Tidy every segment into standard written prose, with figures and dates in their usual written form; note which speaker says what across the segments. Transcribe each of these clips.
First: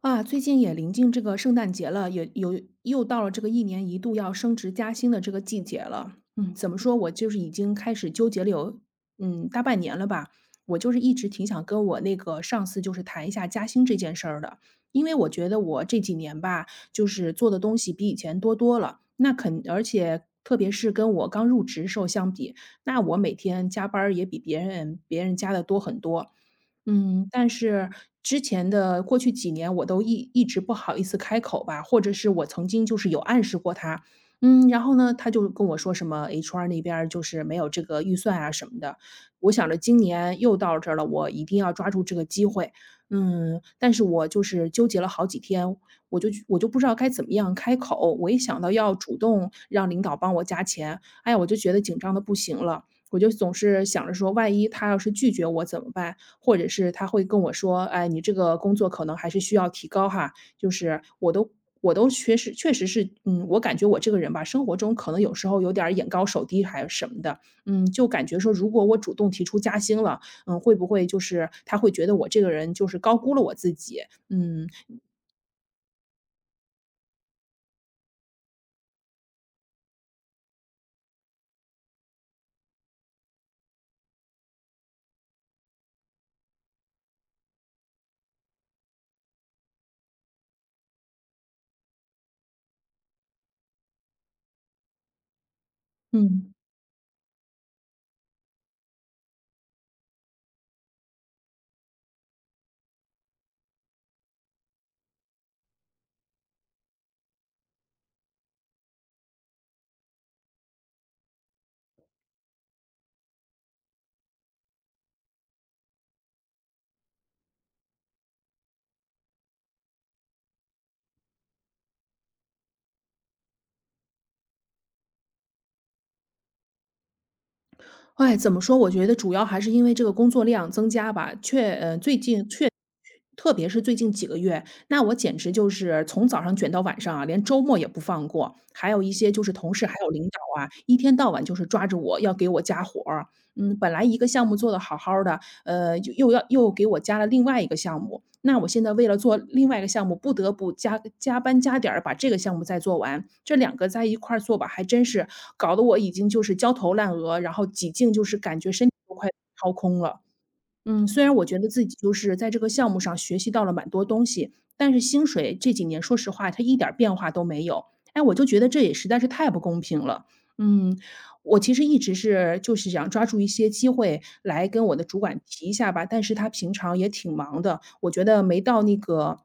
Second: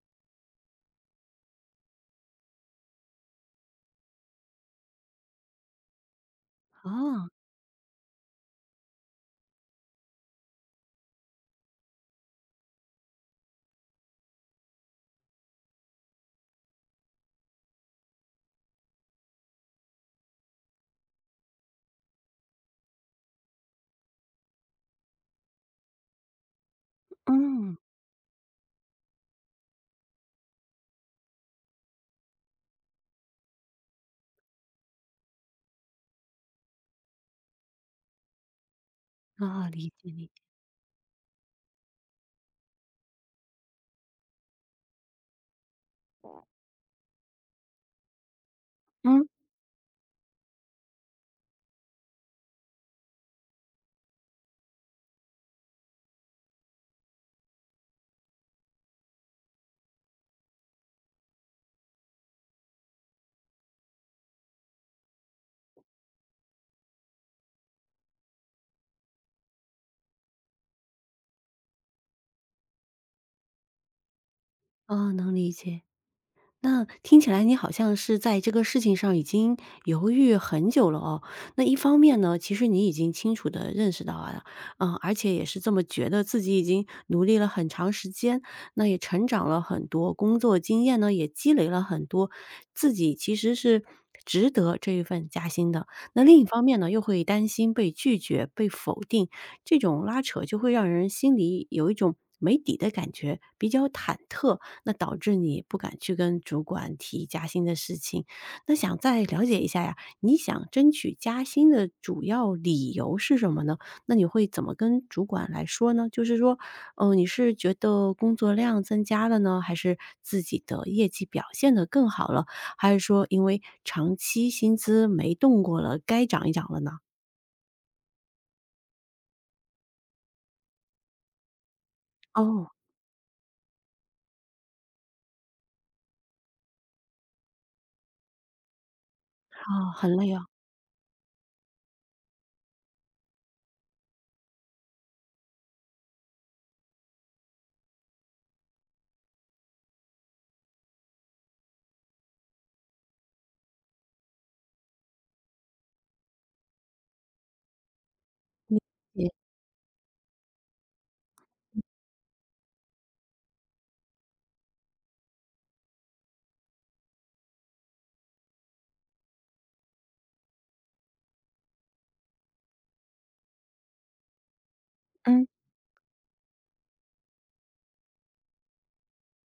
Speaker 1: 最近也临近这个圣诞节了，也有又到了这个一年一度要升职加薪的这个季节了。嗯，怎么说，我
Speaker 2: 哦。
Speaker 1: 就是已经开始纠结了有大半年了吧。我就是一直挺想跟我那个上司就是谈一下加薪这件事儿的，因为我觉得我这几年吧，就是做的东西比以前多多了。那肯，而且特别是跟我刚入职时候相比，那我每天加班儿也比别人加的多很多。但
Speaker 2: 嗯。
Speaker 1: 是之前的过去几年，我都一直不好意思开口吧，或者是我曾经就是有暗示过他。然后呢，他就跟我说什么 HR 那边儿就是没有这个预算啊什么的。我想着
Speaker 2: 理
Speaker 1: 今
Speaker 2: 解理
Speaker 1: 年
Speaker 2: 解。
Speaker 1: 又到这儿了，我一定要抓住这个机会。但是我就是纠结了好几天，我就不知道该怎么样开口。我一想到要主
Speaker 2: 嗯。
Speaker 1: 动让领导帮我加钱，哎呀，我就觉得紧张的不行了。我就总是想着说，万一他要是拒绝我怎么办？或者是他会跟我说："哎，你这个工作可能还是需要提高哈。"就是我都确实是，我感觉我这个人吧，生活中可能有时候有点儿眼高手低还是什么的。就感觉说如果我主动提出加薪了，会不会就是他会觉得我这个人就是高估了我自己。嗯，
Speaker 2: 哦，能理解。那听起来你好像是在这个事情上已经犹豫很久了哦。那一方面呢，其实你已经清楚地认识到啊，嗯，而且也是这么觉得自己已经努力了很长时间，那也成长了很多，工作经验呢也积累了很多，自己其实是值得这一份加薪的。那另一
Speaker 1: 嗯。
Speaker 2: 方面呢，又会担心被拒绝、被否定，这种拉扯就会让人心里有一种没底的感觉，比较忐忑。那导致你不敢去跟主管提加薪的事情。那想再了解一下呀，你想争取加薪的主要理由是什么呢？那你会怎么跟主管来说呢？就是说，你是觉得工作量增加了呢，还是自己的业绩表现得更好了，还是说因为长期薪资没动过了，该涨一涨了呢？
Speaker 1: 哎，怎么说？我觉得主要还是因为这个工作量增加吧，最近
Speaker 2: 哦。
Speaker 1: 确特别是最近几个月，那我简直就是从早上卷到晚上啊，连周末也不放过。还有一些就是同事
Speaker 2: 好，
Speaker 1: 还有
Speaker 2: 很
Speaker 1: 领
Speaker 2: 累哦。
Speaker 1: 导啊，一天到晚就是抓着我要给我加活儿。本来一个项目做得好好的，又要给我加了另外一个项目。那我现在为了做另外一个项目，不得不加班加点儿把这个项目再做完，这两个在一块儿做吧，还真是搞得我已经就是焦头烂额，然后几近就是感觉
Speaker 2: 理
Speaker 1: 身体都快
Speaker 2: 解。
Speaker 1: 掏空了。虽然我觉得自己就是在这个项目上学习到了蛮多东西，但是薪水这几年说实话它一点儿变化都没有。哎，我就觉得这也实在是太不公平了。嗯，我其实一直是就是想抓住一些机会来跟我的主管
Speaker 2: 嗯。
Speaker 1: 提一下吧，但是他平常也挺忙的，我觉得没到那个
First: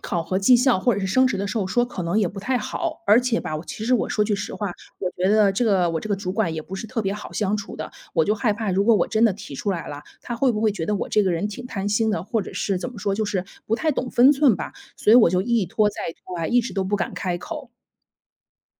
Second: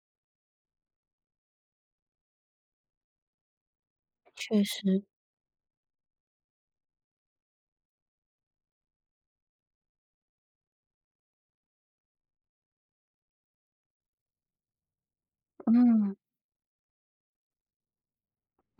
Speaker 1: 考核绩效或者是升职的时候说可能也不太好。而且吧，我其实我说句实
Speaker 2: 确
Speaker 1: 话，
Speaker 2: 实。
Speaker 1: 我觉得这个我这个主管也不是特别好相处的。我就害怕，如果我真的提出来了，他会不会觉得我这个人挺贪心的，或者是怎么说，就是不太懂分寸吧。所以我就一拖
Speaker 2: 嗯。
Speaker 1: 再拖啊，一直都不敢开口。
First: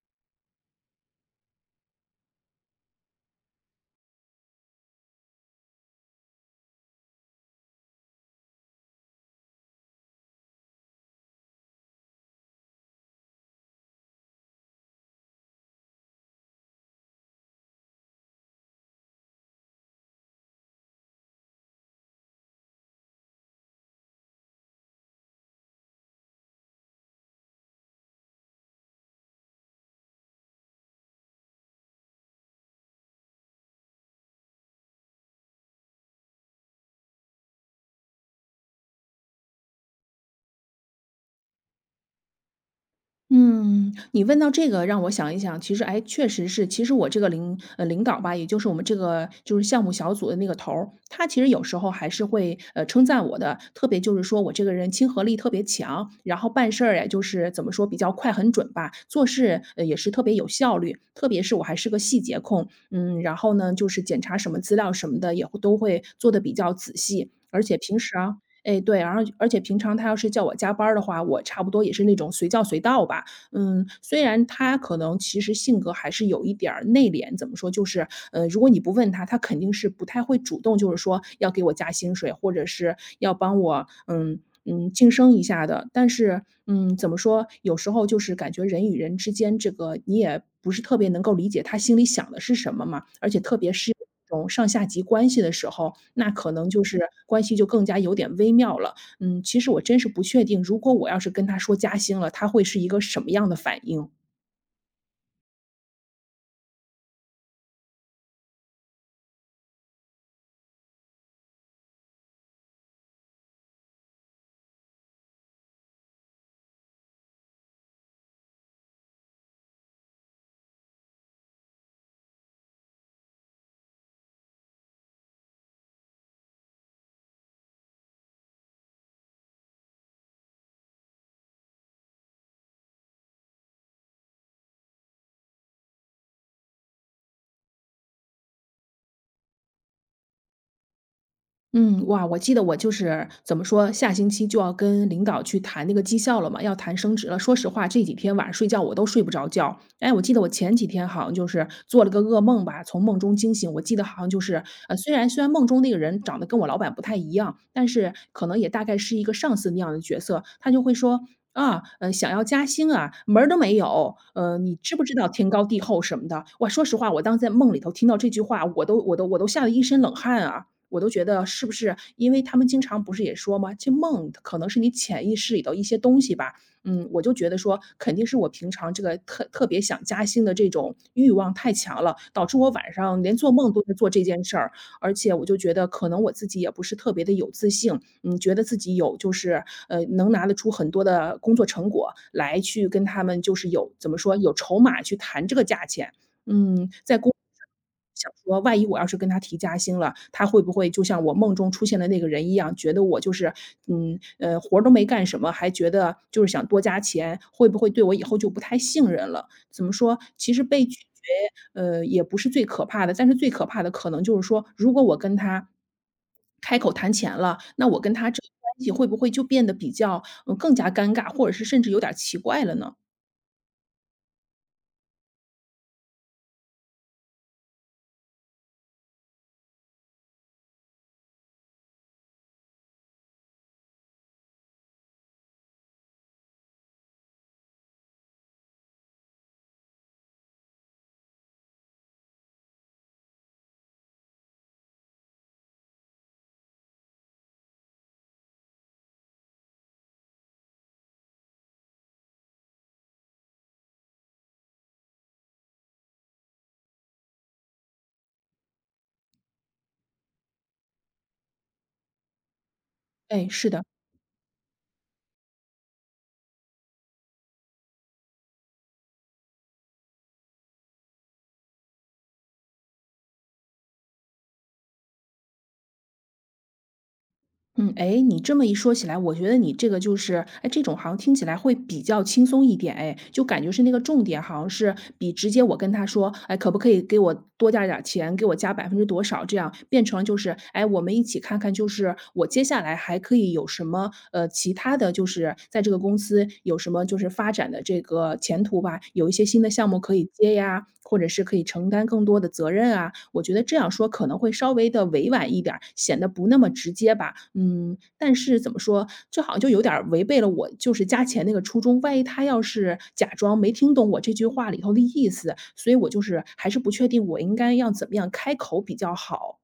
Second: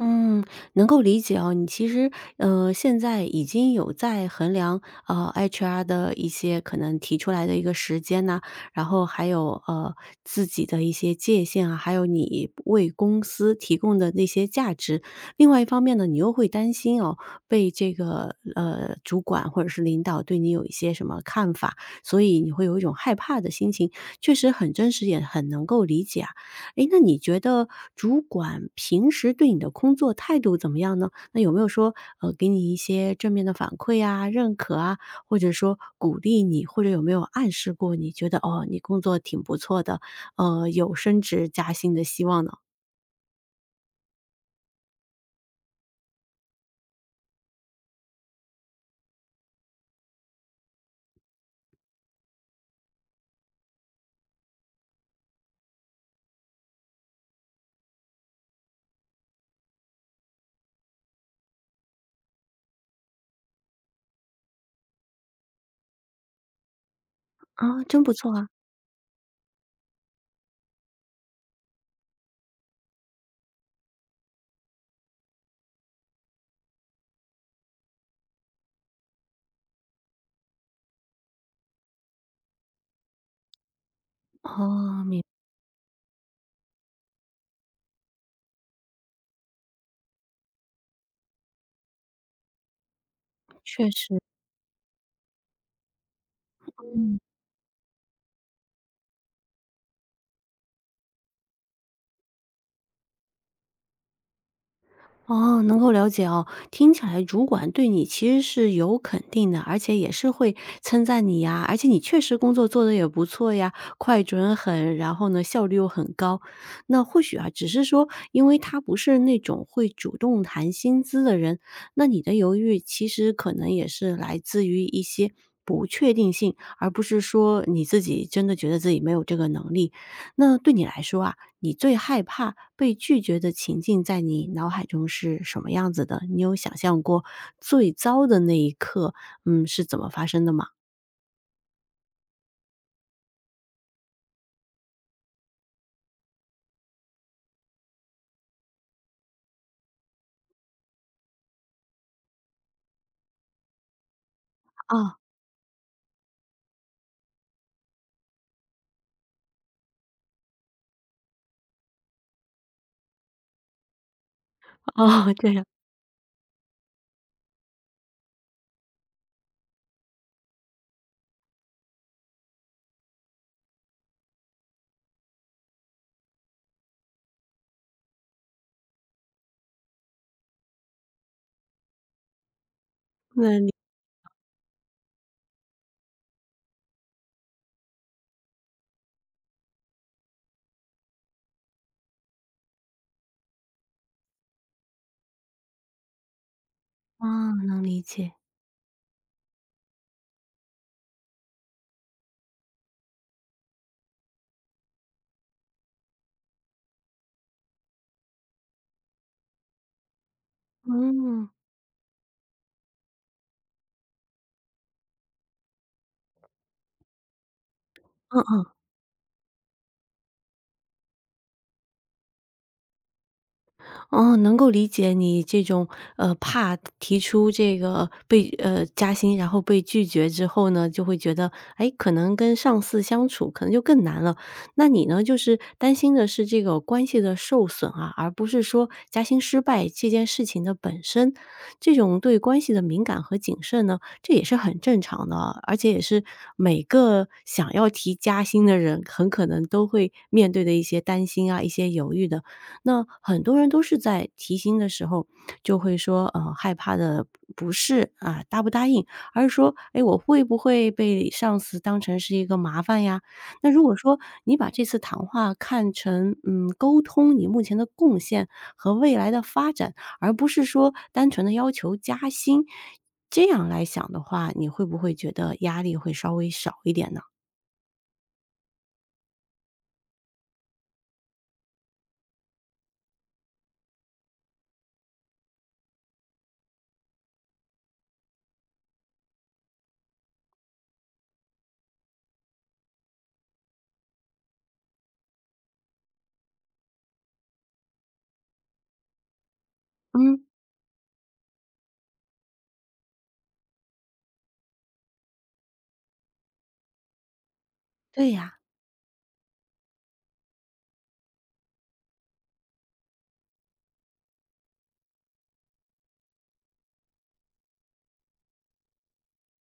Speaker 2: 嗯，能够理解哦。你其实，现在已经有在衡量，HR 的一些可能提出来的一个时间呐，然后还有，自己的一些界限啊，还有你为公司提供的那些价值。另外一方面呢，你又会担心哦，被这个，主管或者是领导对你有一些什么看法，所以你会有一种害怕的心情，确实很真实，也很能够理解啊。诶，那你觉得主管平时对你的工作态度怎么样呢？那有没有说，给你一些正面的反馈啊、认可啊，或者说鼓励你，或者有没有暗示过你觉得哦，你工作挺不错的，有升职加薪的希望呢？
Speaker 1: 嗯，你问到这个让我想一想，其实哎，确实是，其实我这个领导吧，也就是我们这个就是项目小组的那个头儿，他其实有时候还是会称赞我的，特别就是说我这个人亲和力特别强，然后办事儿也就是怎么说比较快很准吧，做事,也是特别有效率，特别是我还是个细节控。嗯，然后呢，就是检查什么资料什么的也会都会做的比较仔细，而且
Speaker 2: 啊，
Speaker 1: 平
Speaker 2: 真不
Speaker 1: 时
Speaker 2: 错
Speaker 1: 啊
Speaker 2: 啊。
Speaker 1: 哎，对。然后而且平常他要是叫我加班儿的话，我差不多也是那种随叫随到吧。虽然他可能其实性格还是有一点儿内敛，怎么说，就是,如果你不问他，他肯定是不太会主动，就是说要给我加薪水，或者是要帮我,
Speaker 2: 哦，
Speaker 1: 晋
Speaker 2: 明。
Speaker 1: 升一下的。但是，怎么说，有时候就是感觉人与人之间，这个你也不是特别能够理解他心里想的是什么嘛，而且特别
Speaker 2: 确
Speaker 1: 是这
Speaker 2: 实。
Speaker 1: 种上下级关系的时候，那可能就是
Speaker 2: 嗯。
Speaker 1: 关系就更加有点微妙了。其实我真是不确定，如果我要是跟他说加薪了，他会是一个什么样的反应。
Speaker 2: 哦，能够了解哦。听起来主管对你其实是有肯定的，而且也是会称赞你呀，而且你确实工作做得也不错呀，快、准、狠，然后呢，效率又很高。那或许啊，只是说，因为他不是那种会主动谈薪资的人，那你的犹豫其实可能也是来自于一些不确定性，而不是说你自己真的觉得自己没有这个能力。那对你来说啊，你最害怕被拒绝的情境在你脑海中是什么样子的？你有想象过最糟的那一刻，嗯，是怎么发生的吗？
Speaker 1: 嗯，哇，我记得我就是怎么说，下星期就要跟领导去谈那个绩效了嘛，要谈升职了。说实话，这几天晚上睡觉我都睡不着觉。哎，我记得我前几天好像就是做了个噩梦吧，从梦中惊醒。我记得好像就是,虽
Speaker 2: 哦。
Speaker 1: 然虽然梦中那个人长得跟我老板不太一样，但是可能也大概是一个上司那样的角色，他就会说。想要加薪啊，门儿都没有。你知不知道
Speaker 2: 哦，这
Speaker 1: 天
Speaker 2: 样。
Speaker 1: 高地厚什么的？哇，说实话，我当时在梦里头听到这句话，我都吓得一身冷汗啊。我都觉得是不是因为他们经常不是也说吗，这梦可能是你潜意识里的一些东西吧。我就觉得说肯定是我平常这个特别想加薪的这种欲望太强了，导致我晚上连做
Speaker 2: 那你
Speaker 1: 梦都在做这件事儿。而且我就觉得可能我自己也不是特别的有自信。嗯，觉得自己有就是,能拿得出很多的工作成果来去跟他们就是有怎么说，有筹码去谈这个价钱。在公作
Speaker 2: 啊，
Speaker 1: 上
Speaker 2: 能理
Speaker 1: 想
Speaker 2: 解。
Speaker 1: 说，万一我要是跟他提加薪了，他会不会就像我梦中出现的那个人一样，觉得我就是,活儿都没干什么，还觉得就是想多加钱，会不会对我以后就不太信任了？怎么说，其实被拒绝，
Speaker 2: 嗯。
Speaker 1: 呃，也不是最可怕的，但是最可怕的可能就是说，如果我跟他开口谈钱了，那我跟他
Speaker 2: 嗯
Speaker 1: 这个
Speaker 2: 嗯。
Speaker 1: 关系会不会就变得比较,更加尴尬，或者是甚至有点儿奇怪了呢？
Speaker 2: 哦，能够理解你这种，怕提出这个被加薪，然后被拒绝之后呢，就会觉得，哎，可能跟上司相处可能就更难了。那你呢，就是担心的是这个关系的受损啊，而不是说加薪失败这件事情的本身。这种对关系的敏感和谨慎呢，这也是很正常的啊，而且也是每个想要提加薪的人很可能都会面对的一些担心啊，一些犹豫的。那很多人都是在提薪的时候就会说，害怕的不是啊答不答应，而是说，哎，我会不会被上司当成是一个麻烦呀？
Speaker 1: 哎，
Speaker 2: 那
Speaker 1: 是
Speaker 2: 如
Speaker 1: 的。
Speaker 2: 果说你把这次谈话看成，嗯，沟通你目前的贡献和未来的发展，而不是说单纯的要求加薪，这样来想的话，你会不会觉得压力会稍微少一点呢？
Speaker 1: 嗯，哎，你这么一说起来，我觉得你这个就是，哎，这种好像听起来会比较轻松一点，哎，就感觉是那个重点好像是比直接我跟他说，哎，可不可以给我多加点儿钱，给我加百分之多少，这样变成就是，哎，我们一起看看，就是我接下来还可以有什么其他的，就是在这个公司有什么就是发展的这个前途。图吧，有一些新的项目可以
Speaker 2: 嗯，
Speaker 1: 接呀，或者是可以承担更多的责任啊。我觉得这样说可能会稍微的委婉一点儿，显得不那么直接吧。嗯，
Speaker 2: 对
Speaker 1: 但
Speaker 2: 呀。
Speaker 1: 是怎么说，这好像就有点儿违背了我就是加钱那个初衷，万一他要是假装没听懂我这句话里头的意思，所以我就是还是不确定我应该要怎么样开口比较好。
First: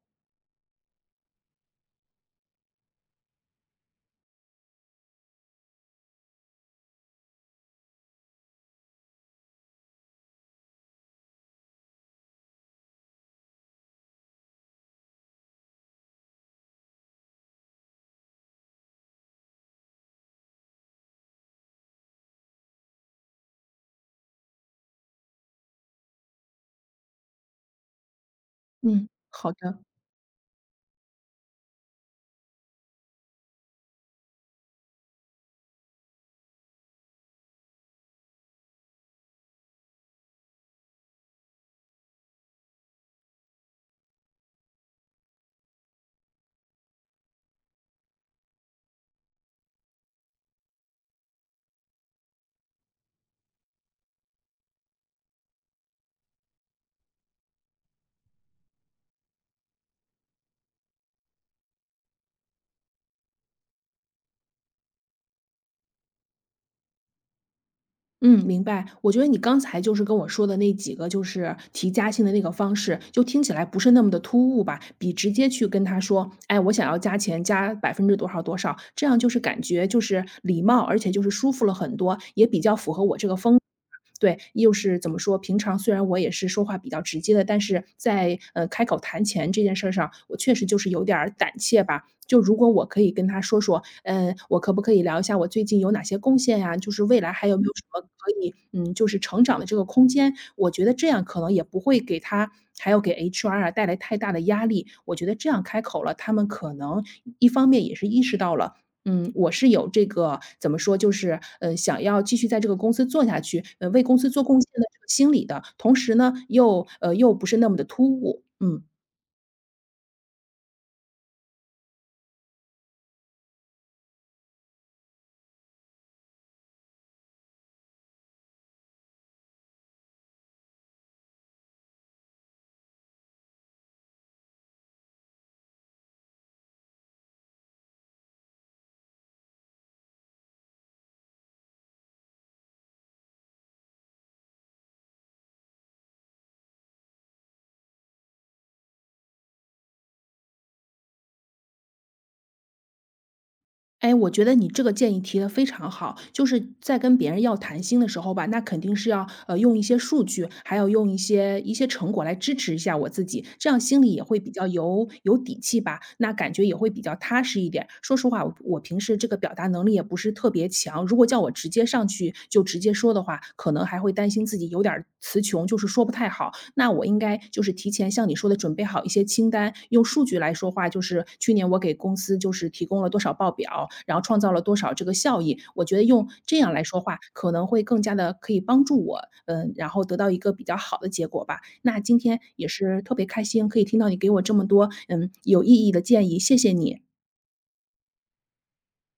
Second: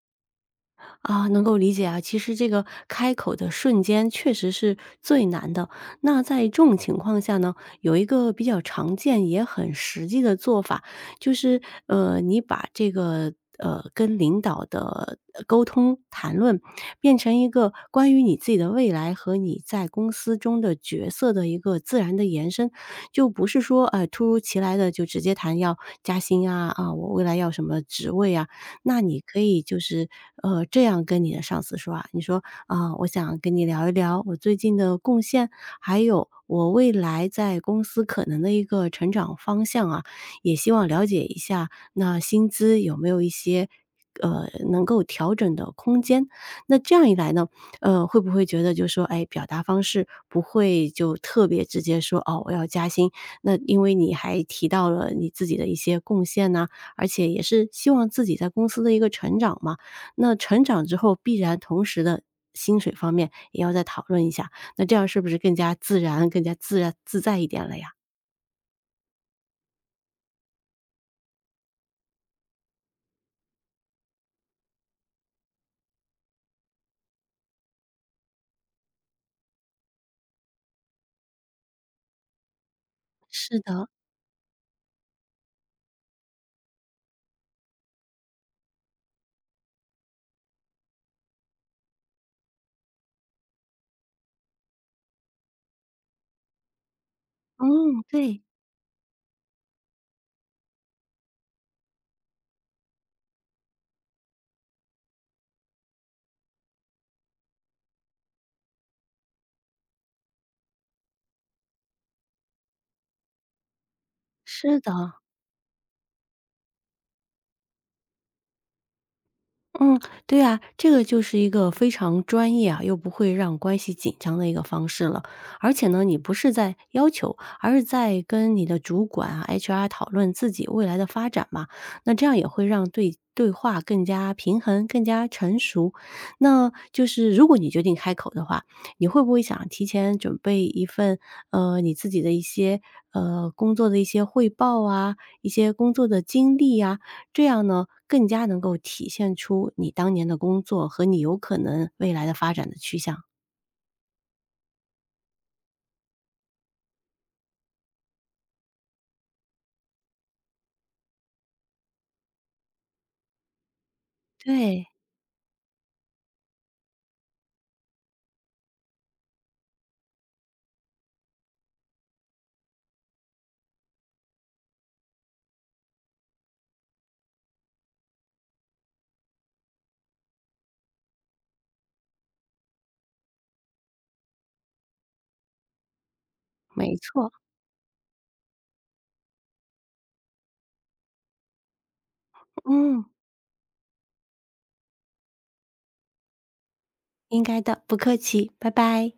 Speaker 2: 啊，能够理解啊。其实这个开口的瞬间确实是最难的。那在这种情况下呢，有一个比较常见也很实际的做法，就是你把这个跟领导的沟通谈论，变成一个关于你自己的未来和你在公司中的角色的一个自然的延伸，就不是说突如其来的就直接谈要加薪啊啊，我未来要什么职位啊，那
Speaker 1: 嗯，
Speaker 2: 你可
Speaker 1: 好
Speaker 2: 以就
Speaker 1: 的。
Speaker 2: 是，这样跟你的上司说啊，你说：“啊，我想跟你聊一聊我最近的贡献，还有我未来在公司可能的一个成长方向啊，也希望了解一下那薪资有没有一些，能够调整的空间。”那这样一来呢，会不会觉得就说，哎，表达方式不会就特别直接说：“哦，我要加薪。”那因为你还提到了你自己的一些贡献呐，而且也是希望自己在公司的一个成长嘛。那成长之后，必然同时的薪水方面也要再讨论一下，那这样是不是更加自然、更加自然自在一点了呀？
Speaker 1: 嗯，明白。我觉得你刚才就是跟我说的那几个，就是提加薪的那个方式，就听起来不是那么的突兀吧？比直接去跟他说，哎，我想要加钱，加百分之多少多少，这样就是感觉就是礼貌，而且就是舒服了很多，也比较符合我这个
Speaker 2: 是
Speaker 1: 风。
Speaker 2: 的。
Speaker 1: 对，又是怎么说，平常虽然我也是说话比较直接的，但是在,开口谈钱这件事儿上，我确实就是有点儿胆怯吧。就如果我可以跟他说说，我可不可以聊一下我最近有哪些贡献呀？就是未来还有没有什么
Speaker 2: 嗯，
Speaker 1: 可
Speaker 2: 对。
Speaker 1: 以,就是成长的这个空间？我觉得这样可能也不会给他，还有给 HR 啊带来太大的压力。我觉得这样开口了，他们可能一方面也是意识到了我是有这个怎么说，就是,想要继续在这个公司做下去,为公司做贡献
Speaker 2: 是
Speaker 1: 的这个
Speaker 2: 的。
Speaker 1: 心理的，同时呢，又不是那么的突兀。嗯。
Speaker 2: 嗯，对啊，这个就是一个非常专业啊，又不会让关系紧张的一个方式了。而且呢，你不是在要求，而是在跟你的主管啊、HR 讨论自己未来的发展嘛。那这样也会让对话更加平衡、更加成熟。那就是如果你决定开口的话，你会不会想提前准备一份你自己的一些工作的一些汇报啊，一些工作的经历啊，这样呢，更加能够体现出你当年的工作和你有可能未来的发展的趋向。
Speaker 1: 哎，我觉得你这个建议提的非常好，就是在跟别人要谈心的时候吧，那肯定是要用一些数据，还要用一些成果来支持一下我自己，这样心里也会比较
Speaker 2: 对。
Speaker 1: 有底气吧，那感觉也会比较踏实一点。说实话，我平时这个表达能力也不是特别强，如果叫我直接上去就直接说的话，可能还会担心自己有点儿词穷，就是说不太好。那我应该就是提前像你说的准备好一些清单，用数据来说话，就是去年我给公司就是提供了多少报表，然后创造了多少这个效益。我觉得用这样来
Speaker 2: 没
Speaker 1: 说话，
Speaker 2: 错。
Speaker 1: 可能会更加的可以帮助我，然后得到一个比较好的结果吧。那今天也是
Speaker 2: 嗯，
Speaker 1: 特别开心，可以听到你给我这么多有意义的建议，谢谢你。
Speaker 2: 应该的，不客气，拜拜。